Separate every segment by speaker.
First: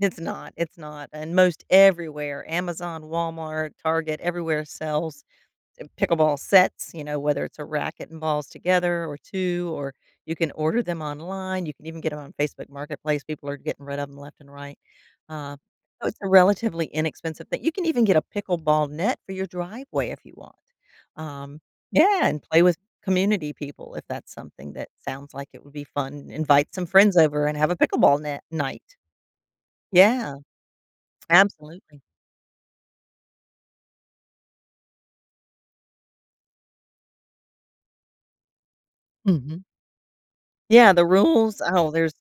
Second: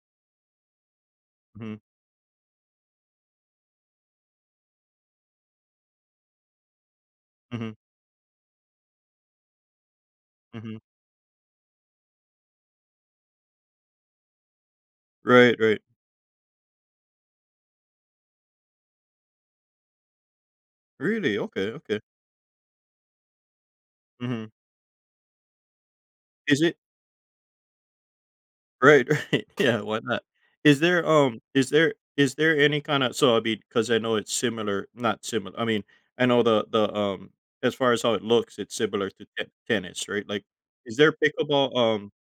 Speaker 1: It's not, it's not, and most
Speaker 2: Mhm.
Speaker 1: everywhere, Amazon, Walmart, Target, everywhere sells, eh, pickleball sets, you know? Whether it's a
Speaker 2: Mhm.
Speaker 1: racket and balls together or 2, or you can
Speaker 2: Mhm.
Speaker 1: order them online, you can even get 'em on Facebook Marketplace. People are getting rid of them left and right.
Speaker 2: Right,
Speaker 1: Uh,
Speaker 2: right.
Speaker 1: it's a relatively inexpensive thing you can even get a pickleball net for your driveway if you want.
Speaker 2: Really?
Speaker 1: Um
Speaker 2: Okay, okay.
Speaker 1: Yeah! And play with community people if that's
Speaker 2: Mhm.
Speaker 1: something that sounds like it would be fun.
Speaker 2: Is
Speaker 1: Invite
Speaker 2: it
Speaker 1: some friends over and have a pickleball net night.
Speaker 2: Right. Yeah, why not?
Speaker 1: Yeah.
Speaker 2: Is there, um is there
Speaker 1: Absolutely.
Speaker 2: is there any kinda so, I'll be 'cause I know it's similar not simil I mean, I know the the, um, as far as how it looks, it's similar to ten
Speaker 1: Mhm.
Speaker 2: tennis, right? Like,
Speaker 1: Yeah,
Speaker 2: is
Speaker 1: the
Speaker 2: there
Speaker 1: rules?
Speaker 2: pickleball,
Speaker 1: Oh, there's
Speaker 2: um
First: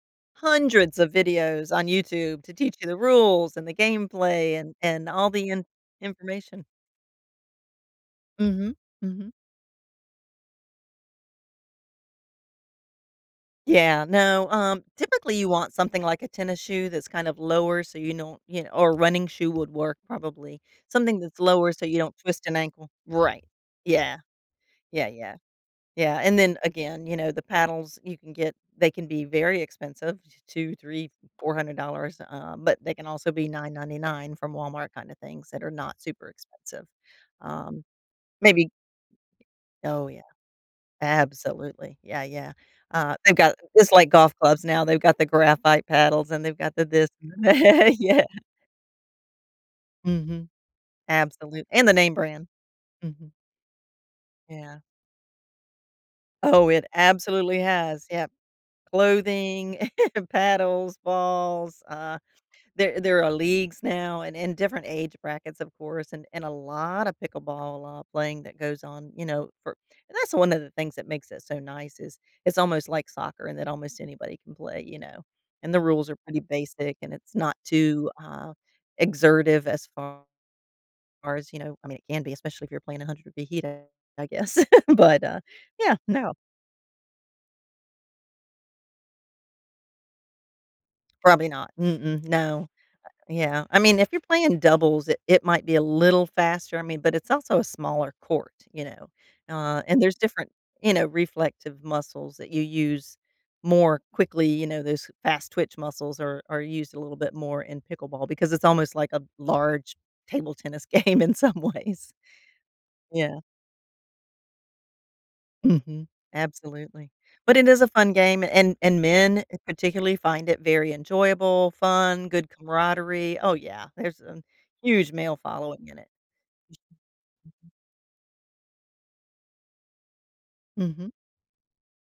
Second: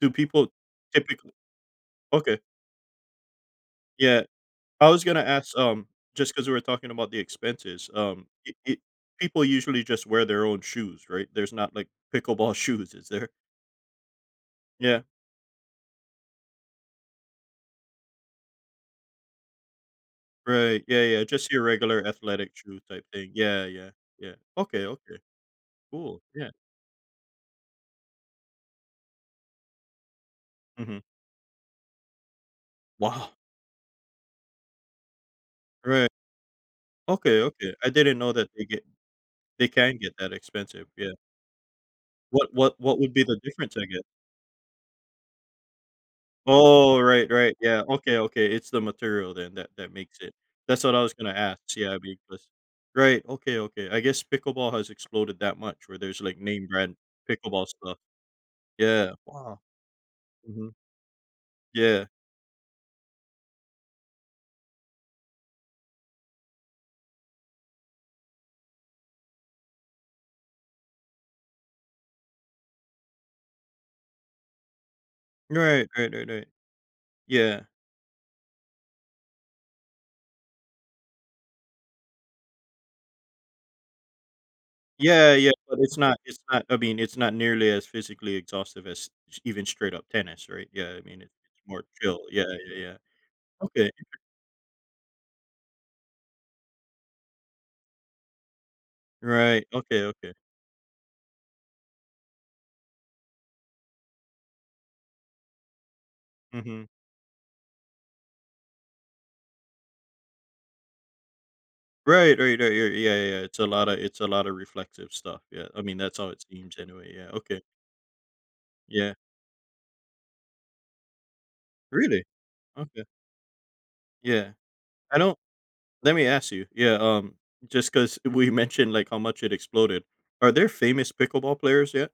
Speaker 2: do people
Speaker 1: hundreds of
Speaker 2: typic
Speaker 1: videos on
Speaker 2: Okay.
Speaker 1: YouTube to teach you the rules, and the
Speaker 2: Yeah,
Speaker 1: gameplay, and
Speaker 2: I was
Speaker 1: and
Speaker 2: gonna
Speaker 1: all the
Speaker 2: ask,
Speaker 1: in
Speaker 2: um, just 'cause we were
Speaker 1: information
Speaker 2: talking about the expenses, um, i
Speaker 1: Mhm,
Speaker 2: i
Speaker 1: mhm.
Speaker 2: people usually just wear their own shoes, right? There's not, like, pickleball shoes, is there?
Speaker 1: Yeah, no, um,
Speaker 2: Yeah.
Speaker 1: typically you want something like a tennis shoe that's kind of lower, so you don't, you kn or running shoe would work, probably.
Speaker 2: Right, yeah,
Speaker 1: Something
Speaker 2: yeah,
Speaker 1: that's
Speaker 2: just your
Speaker 1: lower so you
Speaker 2: regular
Speaker 1: don't twist
Speaker 2: athletic
Speaker 1: an
Speaker 2: shoe
Speaker 1: ankle
Speaker 2: type thing.
Speaker 1: Right.
Speaker 2: Yeah, yeah.
Speaker 1: Yeah.
Speaker 2: Yeah. Okay,
Speaker 1: Yeah,
Speaker 2: okay.
Speaker 1: yeah. Yeah,
Speaker 2: Cool,
Speaker 1: and
Speaker 2: yeah.
Speaker 1: then, again, you know, the paddles you can get they can be very expensive, t two,
Speaker 2: Mhm.
Speaker 1: 3, $400, um, but they can
Speaker 2: Wow.
Speaker 1: also be $9.99 from Walmart, kinda things that are not
Speaker 2: Right.
Speaker 1: super expensive.
Speaker 2: Okay, okay.
Speaker 1: Um,
Speaker 2: I didn't know that they
Speaker 1: maybe
Speaker 2: get they can
Speaker 1: Oh,
Speaker 2: get
Speaker 1: yeah.
Speaker 2: that expensive, yeah.
Speaker 1: Absolutely, yeah,
Speaker 2: What
Speaker 1: yeah.
Speaker 2: what what would
Speaker 1: Uh,
Speaker 2: be
Speaker 1: they've
Speaker 2: the
Speaker 1: got
Speaker 2: difference, I
Speaker 1: just
Speaker 2: gue
Speaker 1: like golf clubs now, they've got the graphite paddles, and they've got the
Speaker 2: Oh,
Speaker 1: this,
Speaker 2: right,
Speaker 1: and the
Speaker 2: right yeah,
Speaker 1: yeah,
Speaker 2: okay,
Speaker 1: yeah.
Speaker 2: okay, it's the material, then, that that makes it
Speaker 1: Mhm,
Speaker 2: that's what I was gonna ask
Speaker 1: absolute
Speaker 2: see
Speaker 1: and the
Speaker 2: how big was
Speaker 1: name-brand.
Speaker 2: Right,
Speaker 1: Mhm.
Speaker 2: okay, okay. I guess pickleball
Speaker 1: Yeah.
Speaker 2: has exploded that much where there's, like,
Speaker 1: Oh, it
Speaker 2: name-brand
Speaker 1: absolutely
Speaker 2: pickleball stuff?
Speaker 1: has. Yep.
Speaker 2: Yeah, wow.
Speaker 1: Clothing,
Speaker 2: Mhm.
Speaker 1: paddles, balls.
Speaker 2: Yeah.
Speaker 1: Uh, there there are leagues now, and in different age brackets, of course, and and a lot of pickleball, uh, playing that goes on, you know, for and that's one of the things that makes it so nice is, it's almost like soccer and that almost anybody can play, you know? And the
Speaker 2: Right,
Speaker 1: rules
Speaker 2: right,
Speaker 1: are
Speaker 2: right,
Speaker 1: pretty
Speaker 2: right.
Speaker 1: basic and it's not
Speaker 2: Yeah.
Speaker 1: too, uh, exertive, as far as, you know I mean, can be, especially if you're playing a hundred-degree heat I I guess. But,
Speaker 2: Yeah,
Speaker 1: uh
Speaker 2: yeah, but
Speaker 1: yeah,
Speaker 2: it's not
Speaker 1: no.
Speaker 2: it's not, I mean, it's not nearly as physically exhaustive as s even straight-up tennis, right? Yeah, I mean, it's
Speaker 1: Probably
Speaker 2: it's
Speaker 1: not.
Speaker 2: more chill.
Speaker 1: Mm-mm,
Speaker 2: Yeah, y
Speaker 1: no.
Speaker 2: y yeah.
Speaker 1: Yeah, I
Speaker 2: Okay.
Speaker 1: mean, if you're playing doubles, it it might be a little faster, I mean, but it's also a smaller court, you know?
Speaker 2: Right,
Speaker 1: Uh, and
Speaker 2: okay,
Speaker 1: there's
Speaker 2: okay.
Speaker 1: different, you know, reflective muscles that you use more quickly, you know? Those fast-twitch muscles are are
Speaker 2: Mhm.
Speaker 1: used a little bit more in pickleball, because it's almost like a large table tennis game in some ways.
Speaker 2: Right, right, right. Yeah, yeah, yeah.
Speaker 1: Yeah.
Speaker 2: It's a lotta it's a lotta reflective stuff, yeah. I mean,
Speaker 1: Mhm,
Speaker 2: that's how it seems,
Speaker 1: absolutely.
Speaker 2: anyway. Yeah,
Speaker 1: But,
Speaker 2: okay.
Speaker 1: it is a fun game, and and
Speaker 2: Yeah.
Speaker 1: men, particularly, find it very enjoyable,
Speaker 2: Really?
Speaker 1: fun, good
Speaker 2: Okay.
Speaker 1: camaraderie Oh, yeah, there's a
Speaker 2: Yeah.
Speaker 1: huge
Speaker 2: I
Speaker 1: male
Speaker 2: don't
Speaker 1: following in it.
Speaker 2: let me ask you yeah, um, just 'cause we mentioned, like, how much it exploded. Are there
Speaker 1: Mhm.
Speaker 2: famous pickleball players yet?